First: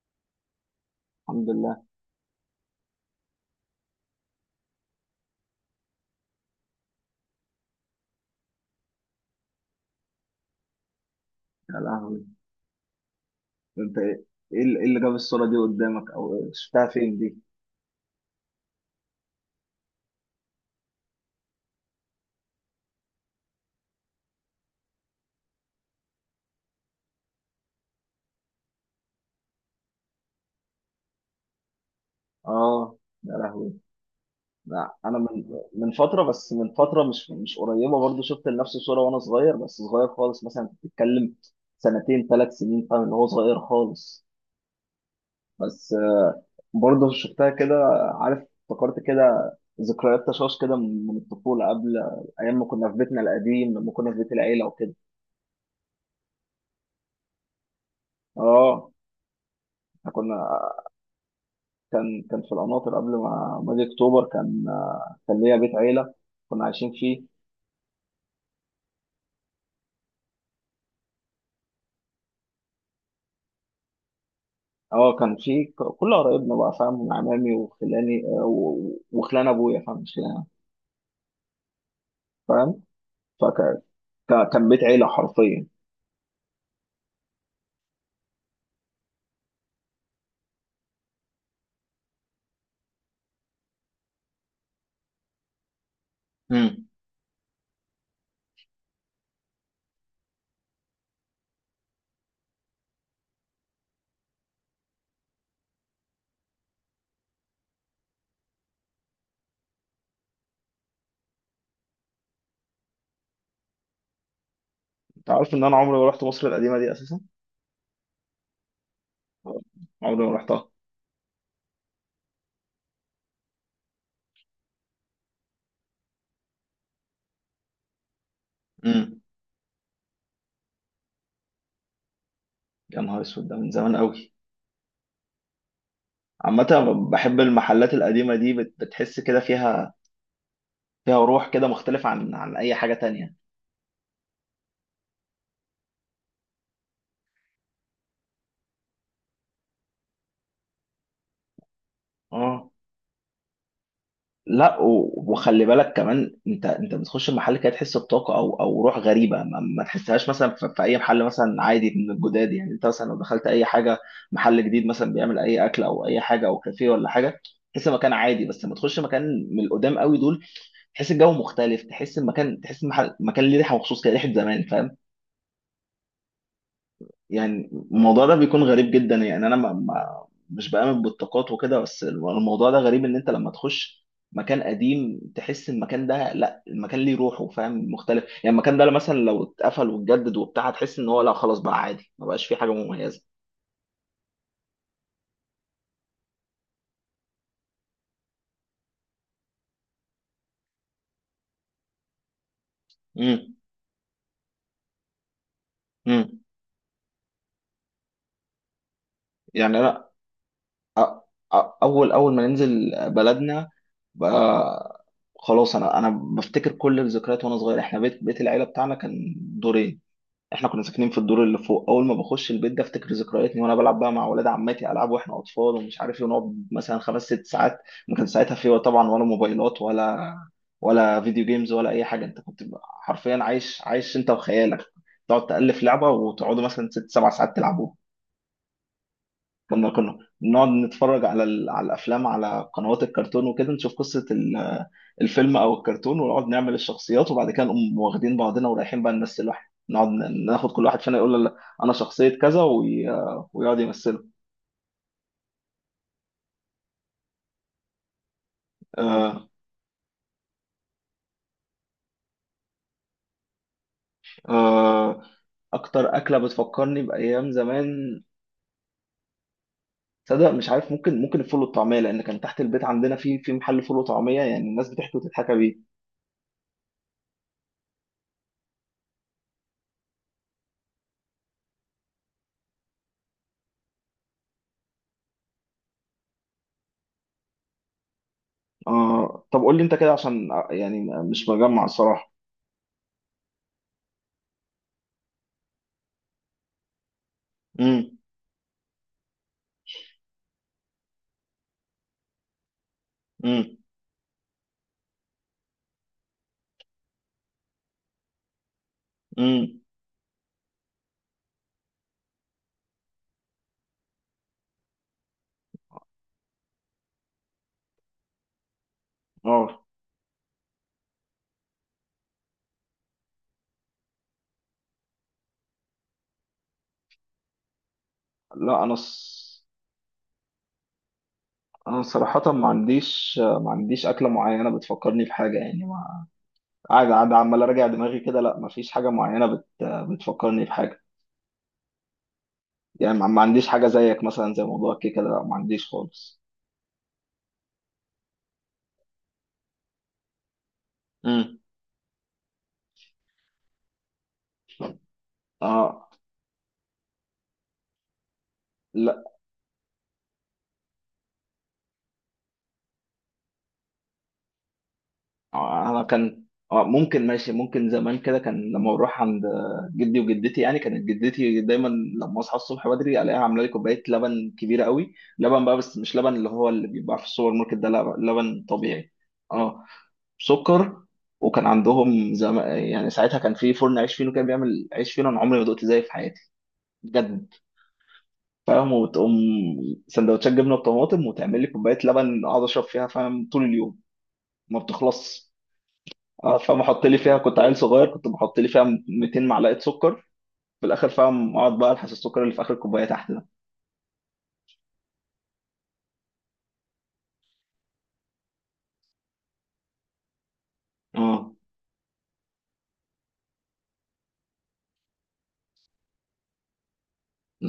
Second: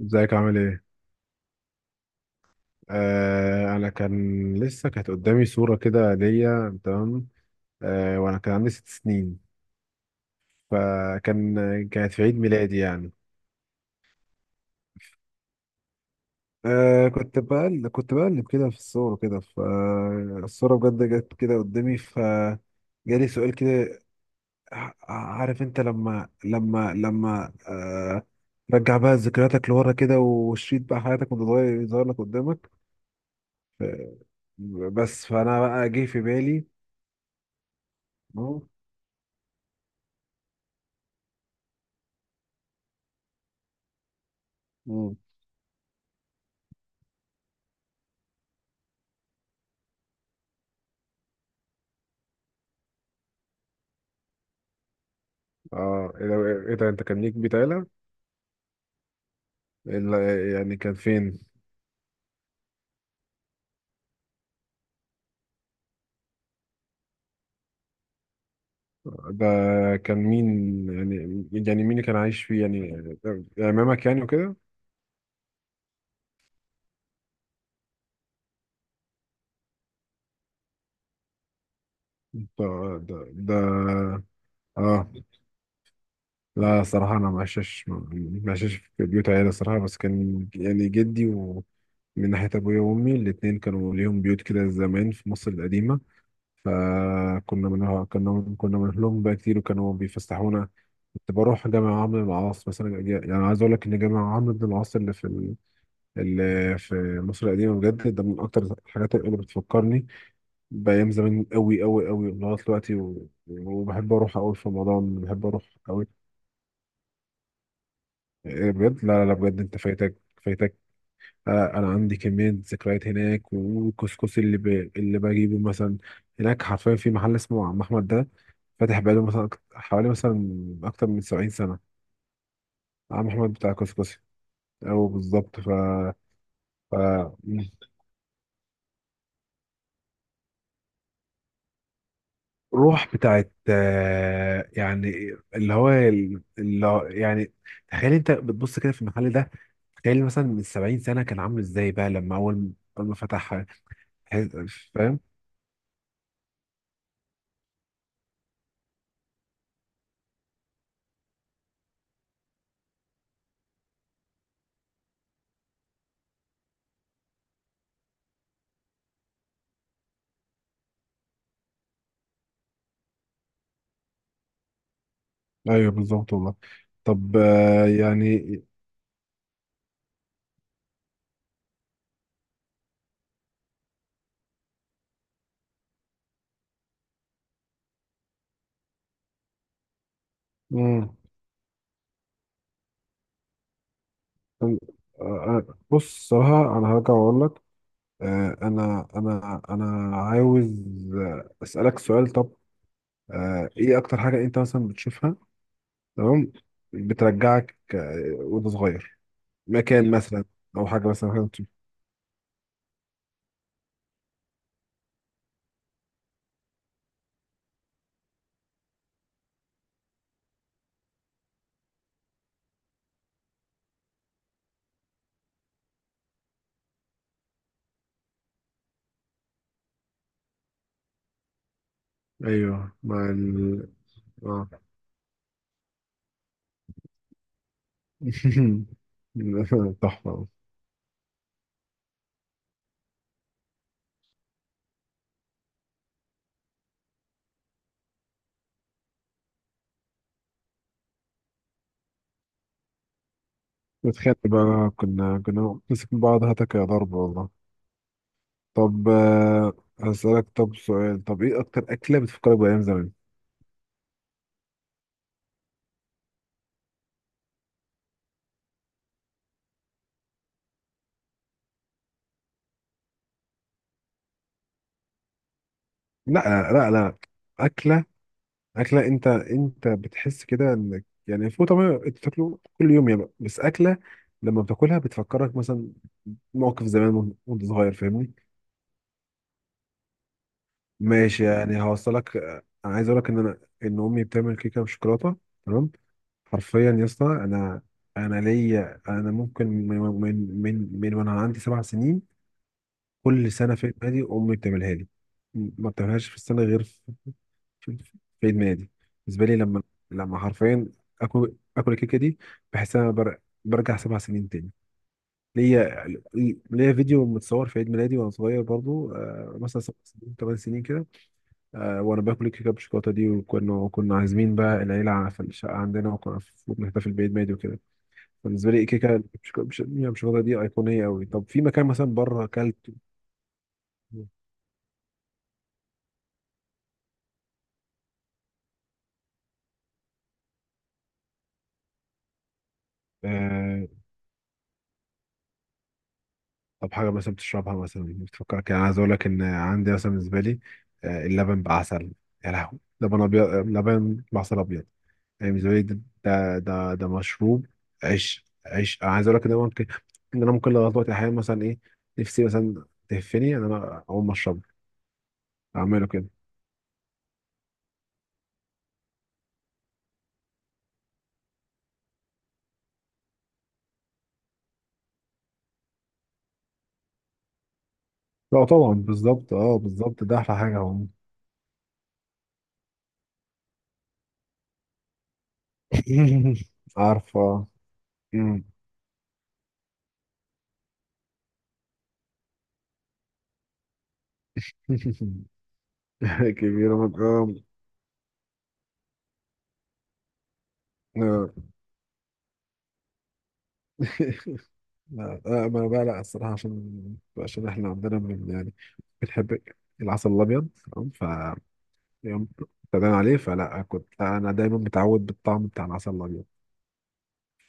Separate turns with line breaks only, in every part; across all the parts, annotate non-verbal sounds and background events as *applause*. ازيك عامل ايه؟
الحمد لله.
انا كان لسه كانت قدامي صورة كده ليا تمام. وانا كان عندي ست سنين فكان
يا
كانت في
لهوي.
عيد ميلادي يعني.
انت ايه. ايه اللي إيه اللي جاب الصورة دي قدامك او إيه؟ شفتها فين دي.
كنت بقلب كنت بقلب كده في الصور كده فالصورة بجد جت كده قدامي فجالي سؤال كده. عارف انت لما رجع بقى ذكرياتك لورا كده وشريط بقى حياتك وانت صغير يظهر لك قدامك.
اه. يا لهوي.
ف-
لا انا
بس
من
فانا بقى
من
جه في
فترة، بس
بالي.
من فترة مش قريبة، برضو شفت لنفس الصورة وانا صغير، بس صغير خالص، مثلا انت بتتكلم سنتين ثلاث سنين، فاهم اللي هو صغير خالص.
أهو.
بس برضو شفتها كده، عارف افتكرت كده، ذكريات تشاش كده من الطفولة، قبل ايام ما كنا في بيتنا القديم، لما كنا في بيت العيلة وكده.
اه ايه ده، إيه ده، انت كان ليك بيت عيلة؟
اه احنا كنا.
يعني كان فين؟
كان في القناطر قبل ما اجي اكتوبر، كان كان ليا بيت عيله كنا عايشين فيه.
ده كان مين يعني، يعني مين اللي كان عايش فيه يعني، عمامك يعني وكده؟
اه كان فيه كل قرايبنا بقى، فاهم، عمامي وخلاني وخلان ابويا، فاهم، مش خلاني أنا،
ده
فاهم،
ده ده
فكان بيت عيله
اه،
حرفيا.
لا صراحة انا ما عشتش في بيوت عيلة صراحة، بس كان يعني جدي ومن ناحية ابويا وامي الاتنين كانوا ليهم بيوت كده زمان في مصر القديمة.
امم.
فكنا منها كنا بنروح لهم بقى كتير وكانوا بيفسحونا. كنت بروح جامع عمرو بن العاص مثلا، يعني عايز اقول لك ان جامع عمرو بن العاص اللي في اللي في مصر القديمه بجد، ده من اكتر الحاجات اللي بتفكرني بايام زمان قوي قوي قوي لغايه دلوقتي، وبحب اروح قوي في رمضان،
انت
بحب
عارف
اروح
ان انا عمري
قوي.
ما رحت مصر القديمه دي اساسا،
إيه بجد؟ لا لا لا، بجد انت فايتك،
عمري ما رحتها.
فايتك. انا عندي كميه ذكريات هناك، والكسكسي اللي ب... اللي بجيبه مثلا هناك حرفيا في محل اسمه عم احمد ده، فاتح
امم.
بقاله مثلا حوالي مثلا اكتر من 70 سنه.
يا نهار
عم
اسود،
احمد
ده من
بتاع
زمان
كسكسي،
قوي.
أو بالظبط ف...
عامة أنا
ف...
بحب المحلات القديمة دي، بتحس كده فيها، فيها روح كده مختلف عن أي حاجة
روح
تانية.
بتاعت يعني اللي هو يعني تخيل انت بتبص كده في المحل ده، تخيل مثلا من 70 سنة كان عامل ازاي بقى لما
اه.
اول، اول ما فتح.
لا
تحس- فاهم؟
وخلي بالك كمان، انت بتخش المحل كده تحس بطاقه او او روح غريبه ما تحسهاش مثلا في اي محل مثلا عادي من الجداد، يعني انت مثلا لو دخلت اي حاجه، محل جديد مثلا بيعمل اي اكل او اي حاجه او كافيه ولا حاجه، تحس المكان عادي. بس لما تخش مكان من القدام قوي دول، تحس الجو مختلف، تحس المكان، تحس المحل، المكان ليه ريحه مخصوص كده، ريحه زمان، فاهم.
ايوه بالظبط والله. طب
يعني الموضوع ده
يعني
بيكون غريب جدا، يعني انا ما ما مش بآمن بالطاقات وكده، بس الموضوع ده غريب ان انت لما تخش مكان قديم تحس المكان ده، لا المكان ليه روحه، فاهم، مختلف. يعني المكان ده مثلا لو اتقفل واتجدد وبتاع، هتحس ان
امم،
هو لا خلاص بقى عادي، ما بقاش فيه حاجة مميزة.
آه، بص صراحة انا هرجع واقول لك. انا عاوز اسألك سؤال. طب
امم.
ايه اكتر حاجة انت مثلا بتشوفها؟
امم.
تمام. بترجعك وانت صغير،
يعني انا
مكان مثلا او
أ-
حاجه مثلا
أ- اول ما ننزل بلدنا بقى، خلاص انا بفتكر كل الذكريات وانا صغير. احنا بيت العيلة بتاعنا كان دورين، احنا كنا ساكنين في الدور اللي فوق. اول ما بخش البيت ده افتكر ذكرياتي وانا بلعب بقى مع ولاد عماتي العاب واحنا اطفال ومش عارف ايه، ونقعد مثلا 5 6 ساعات. ما كان ساعتها في طبعا ولا موبايلات ولا ولا فيديو جيمز ولا اي حاجه. انت كنت بقى
ايوه. مع
حرفيا عايش،
ال،
عايش انت
اه.
وخيالك. تقعد تالف لعبه وتقعدوا مثلا 6 7 ساعات تلعبوها. كنا
*laughs*
كنا
تحفه.
نقعد نتفرج على على الافلام، على قنوات الكرتون وكده، نشوف قصه الفيلم او الكرتون، ونقعد نعمل الشخصيات، وبعد كده نقوم واخدين بعضنا ورايحين بقى نمثل. واحد نقعد ناخد كل واحد فينا يقول له لا انا شخصيه كذا ويقعد
بتخيل
يمثله.
بقى كنا نمسك من بعض هتك يا ضرب والله. طب
آه...
هسألك طب سؤال. طب ايه اكتر اكله بتفكرك بايام زمان؟
آه... اكتر اكله بتفكرني بايام زمان، تصدق مش عارف. ممكن الفول والطعميه، لان كان تحت البيت عندنا في محل فول وطعميه، يعني الناس بتحكي وتضحك بيه.
لا، لا، لا، لا. اكله، اكله، انت بتحس كده انك يعني الفول طبعا انت بتاكله كل يوم يا بقى، بس اكله لما بتاكلها بتفكرك مثلا موقف زمان وانت وأنت صغير، فاهمني؟
طب قول لي انت كده، عشان يعني
ماشي
مش
يعني
مجمع الصراحه.
هوصلك. انا عايز اقول لك ان انا، ان امي بتعمل كيكه بالشوكولاته تمام. حرفيا يا اسطى انا، انا ليا انا ممكن من وانا عندي سبع سنين، كل
امم.
سنه في العيد امي بتعملها لي. ما بتعملهاش في السنه غير في ادماني دي. بالنسبه لي
امم
لما، لما حرفيا اكل الكيكه دي، بحس ان انا بر... برجع سبع سنين تاني. ليا، ليا فيديو متصور في عيد ميلادي وانا صغير برضو آه، مثلا
اه
سبع سنين، ثمان سنين كده. وانا باكل الكيكه بالشوكولاته دي، وكنا عازمين بقى العيله في الشقه عندنا، وكنا في- بنحتفل بعيد ميلادي وكده. بالنسبه لي
لا انا ص...
الكيكه بالشوكولاته دي ايقونيه قوي. طب في مكان
انا
مثلا بره
صراحة ما
اكلت؟
عنديش ما عنديش أكلة معينة بتفكرني بحاجة يعني ما قاعد قاعد عمال أراجع دماغي كده لا ما فيش حاجة معينة بت... بتفكرني بحاجة يعني ما ما عنديش حاجة زيك مثلا زي موضوع الكيكة ده لا ما عنديش خالص
طب حاجة مثلا بتشربها مثلا بتفكرك؟ يعني عايز أقول لك إن عندي مثلا بالنسبة لي
امم.
اللبن بعسل. يا لهوي، لبن أبيض، لبن بعسل أبيض. يعني بالنسبة لي ده،
اه
ده ده مشروب. عيش، عيش أنا
لا
عايز أقول لك إن أنا ممكن، إن أنا ممكن لغاية دلوقتي أحيانا مثلا إيه، نفسي مثلا تهفني إن أنا أقوم أشربه،
انا
أعمله كده.
كان ممكن ماشي، ممكن زمان كده، كان لما بروح عند جدي وجدتي، يعني كانت جدتي دايما لما اصحى الصبح بدري الاقيها عامله لي كوبايه لبن كبيره قوي، لبن بقى، بس مش لبن اللي هو اللي بيبقى في السوبر ماركت ده، لا لبن
لا طبعا،
طبيعي.
بالظبط، أه
اه.
بالظبط، ده أحلى حاجة هو.
سكر. وكان عندهم يعني ساعتها كان في فرن عيش فينو كان بيعمل عيش فينو، انا عمري ما دقت زيه في حياتي
*laughs*
بجد،
عارفة. مم.
فاهم، وتقوم سندوتشات جبنه بطماطم وتعمل لي كوبايه لبن اقعد اشرب فيها، فاهم، طول اليوم ما بتخلصش.
*laughs*
اه.
كبيرة
فمحط
من،
لي فيها، كنت عيل صغير كنت بحط لي فيها 200 معلقه سكر في الاخر،
آه. آه.
فاهم، اقعد بقى الحس السكر اللي في اخر الكوبايه تحت ده.
*laughs* لا ما بقى لا الصراحة، عشان عشان احنا عندنا من يعني بنحب العسل الأبيض تمام. ف
اه
يوم ابتدينا عليه فلا كنت أنا دايما متعود بالطعم بتاع العسل الأبيض.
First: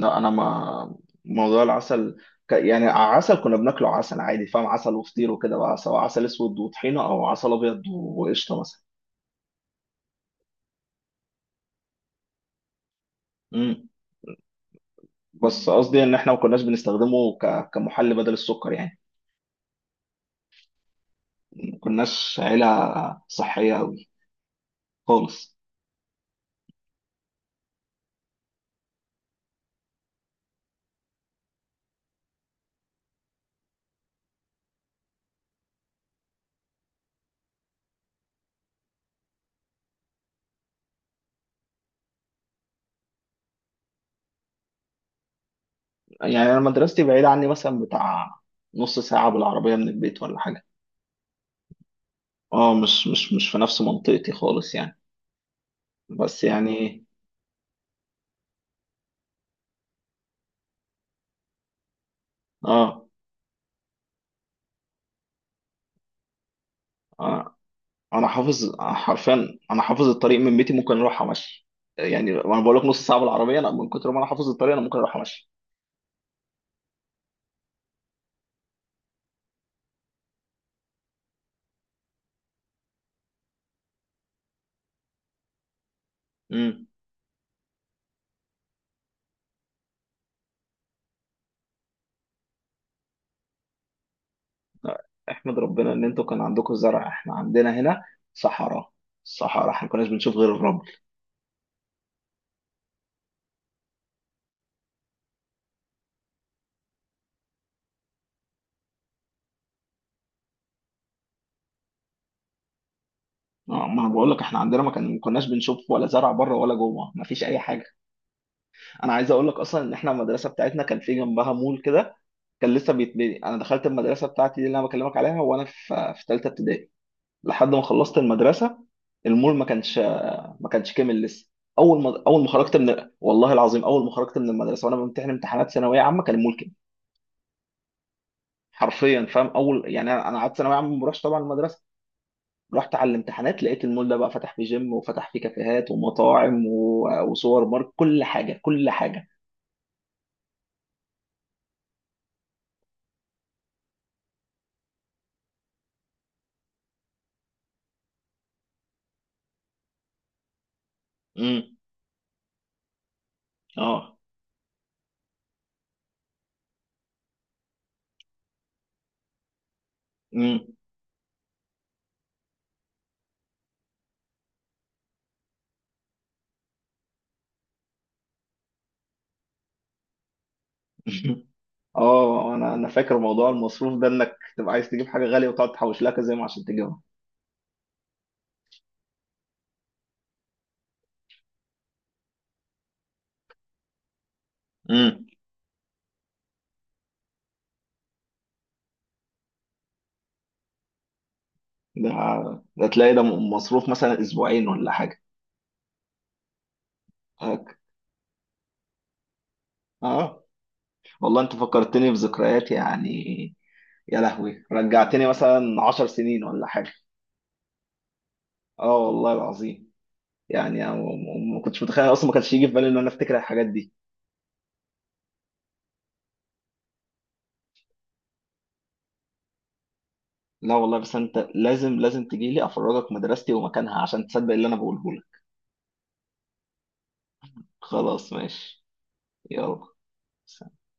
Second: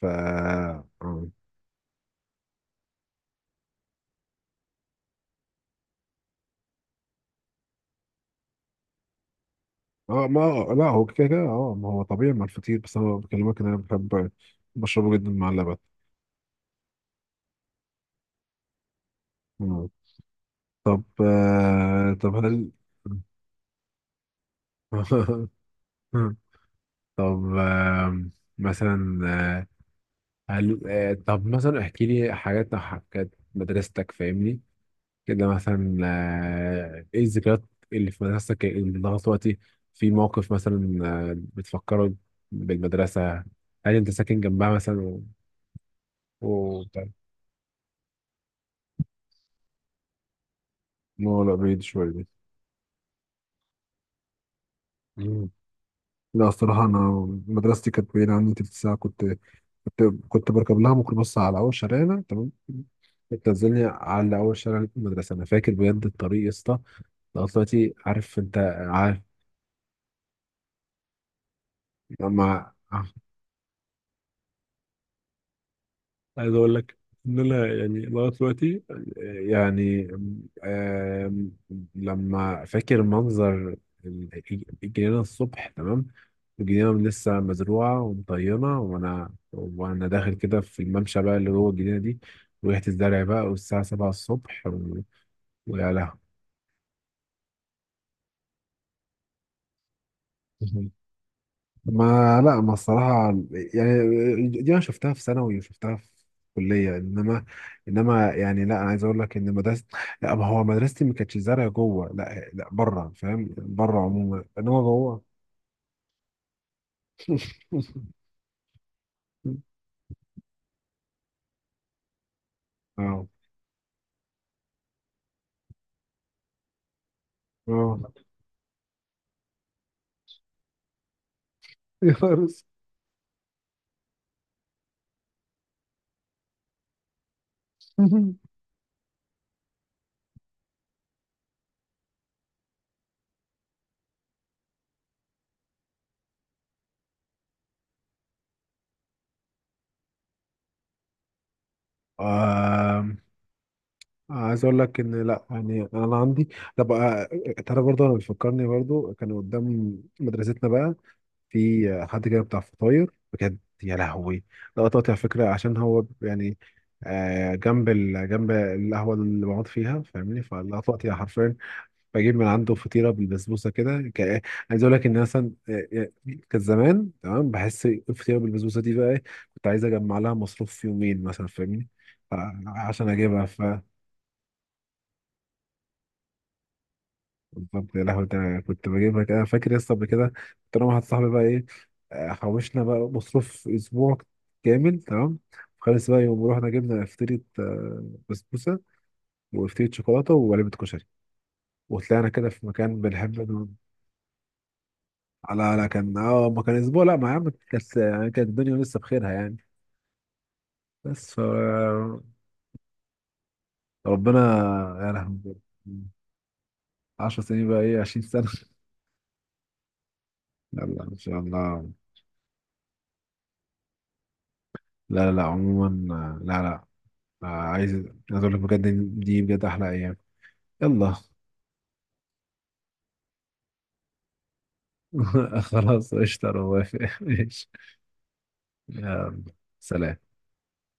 ف
انا
اه
ما موضوع العسل، يعني عسل كنا بناكله عسل عادي، فاهم، عسل وفطير وكده بقى، سواء عسل اسود وطحينه او عسل ابيض وقشطه مثلا.
ما، لا هو كده كده اه، ما هو طبيعي مع الفطير، بس أنا بكلمك إن أنا
امم.
بحب بشربه جدا مع
بس
اللبن.
قصدي ان احنا ما كناش بنستخدمه كمحل بدل السكر يعني،
مم. طب
ما
آه طب
كناش عيله
هل
صحيه قوي خالص.
*laughs* طب مثلا هل... آه طب مثلا احكي لي حاجات أو حاجات مدرستك، فاهمني؟ كده مثلا ايه الذكريات اللي في مدرستك اللي لغايه دلوقتي في موقف مثلا بتفكره بالمدرسة؟ هل انت ساكن جنبها مثلا و...
يعني انا
و...
مدرستي بعيده عني مثلا بتاع نص ساعة بالعربيه من البيت ولا حاجه.
لا لا بعيد شوية دي.
اه مش مش في نفس منطقتي خالص يعني،
مم.
بس
لا الصراحة أنا
يعني.
مدرستي كانت بعيدة عني تلت ساعة، كنت كنت بركب لها ميكروباص على أول شارعنا تمام،
اه
بتنزلني على أول شارع المدرسة. أنا فاكر بجد الطريق يا اسطى، لغاية
انا
دلوقتي عارف انت.
حافظ
عارف،
حرفيا، انا حافظ الطريق من بيتي، ممكن اروح امشي. يعني انا
مع،
بقول لك نص ساعه بالعربيه، انا من كتر ما انا حافظ الطريق انا ممكن اروح امشي.
عايز اقول لك ان انا يعني لغاية دلوقتي يعني آم، لما فاكر منظر الجنينة الصبح، تمام،
امم.
الجنينة لسه مزروعة ومطينة، وانا داخل كده في الممشى بقى اللي جوه الجنينة دي وريحة الزرع بقى، والساعة 7 الصبح،
احمد
ويا
ربنا ان
لهوي.
انتوا كان عندكم زرع، احنا عندنا هنا صحراء، صحراء، احنا ما كناش بنشوف غير الرمل.
ما، لا ما الصراحة، يعني دي أنا شفتها في ثانوي وشفتها في كلية إنما، إنما يعني لا أنا عايز أقول لك إن مدرسة، لا ما هو مدرستي ما كانتش زرع جوه، لا لا بره، فاهم؟ بره
ما انا بقول لك
عموما،
احنا
إنما
عندنا ما
جوه.
كناش بنشوف ولا زرع بره ولا جوه، ما فيش اي حاجه.
*laughs*
انا عايز اقول لك اصلا ان احنا المدرسه بتاعتنا كان في جنبها مول كده، كان لسه
أه،
بيتبني. انا دخلت المدرسه بتاعتي دي اللي انا بكلمك عليها وانا في ثالثه ابتدائي لحد ما
أه.
خلصت المدرسه، المول ما كانش، ما كانش كامل لسه. اول
يا
ما اول ما
فارس.
خرجت، من والله العظيم اول ما خرجت من المدرسه وانا بمتحن امتحانات ثانويه عامه كان المول كامل.
*laughs*
حرفيا، فاهم، اول يعني انا قعدت ثانويه عامه ما بروحش طبعا المدرسه، رحت على الامتحانات لقيت المول ده بقى فتح فيه جيم وفتح فيه كافيهات ومطاعم وسوبر ماركت، كل حاجه، كل حاجه.
آم، عايز أقول لك إن لا يعني أنا عندي، طب ترى برضه أنا بيفكرني برضه كان قدام مدرستنا بقى
امم.
في حد كده بتاع فطاير بجد. يا
اه.
لهوي، ده قطعت على فكره، عشان هو يعني جنب ال... جنب القهوه اللي بقعد فيها فاهمني،
امم.
فالقطعت يعني حرفيا بجيب من عنده فطيره بالبسبوسه كده ك... عايز اقول لك ان مثلا كان زمان تمام. بحس الفطيره بالبسبوسه دي بقى إيه، كنت عايز اجمع لها مصروف في يومين
*laughs*
مثلا فاهمني. ف-
اه انا
عشان
فاكر
اجيبها،
موضوع المصروف ده، انك تبقى عايز تجيب حاجه غاليه وتقعد تحوش لها كذا يوم عشان تجيبها.
بالظبط. يا لهوي، ده أنا كنت بجيبها كده فاكر يا اسطى. قبل كده كنت انا واحد صاحبي بقى ايه، حوشنا بقى مصروف اسبوع كامل
امم.
تمام خالص بقى، يوم رحنا جبنا فطيرة بسبوسة وفطيرة شوكولاتة وعلبة كشري
ده
وطلعنا كده في
ده
مكان
تلاقي ده
بنحب نقعد-
مصروف مثلا اسبوعين ولا حاجه.
على لا كان اه، ما كان اسبوع لا، ما يا عم
هك-
كانت يعني كانت الدنيا لسه بخيرها يعني.
اه
بس ف
والله انت فكرتني بذكريات يعني، يا
ربنا.
لهوي
يا
رجعتني
لهوي،
مثلا 10 سنين ولا حاجه.
10 سنين بقى ايه، 20 سنة *laughs*
اه والله العظيم.
لا
يعني أنا
لا ان شاء
ما كنتش
الله،
متخيل اصلا، ما كانش يجي في بالي ان انا افتكر الحاجات دي.
لا لا لا عموما لا لا، عايز اقول لك بجد إن دي بجد احلى ايام.
لا والله.
يلا
بس انت لازم تجي لي افرجك مدرستي ومكانها عشان تصدق اللي انا بقوله لك.
*laughs* خلاص قشطة، انا موافق. *laughs* ماشي،
خلاص ماشي.
يلا،
يلا.
سلام.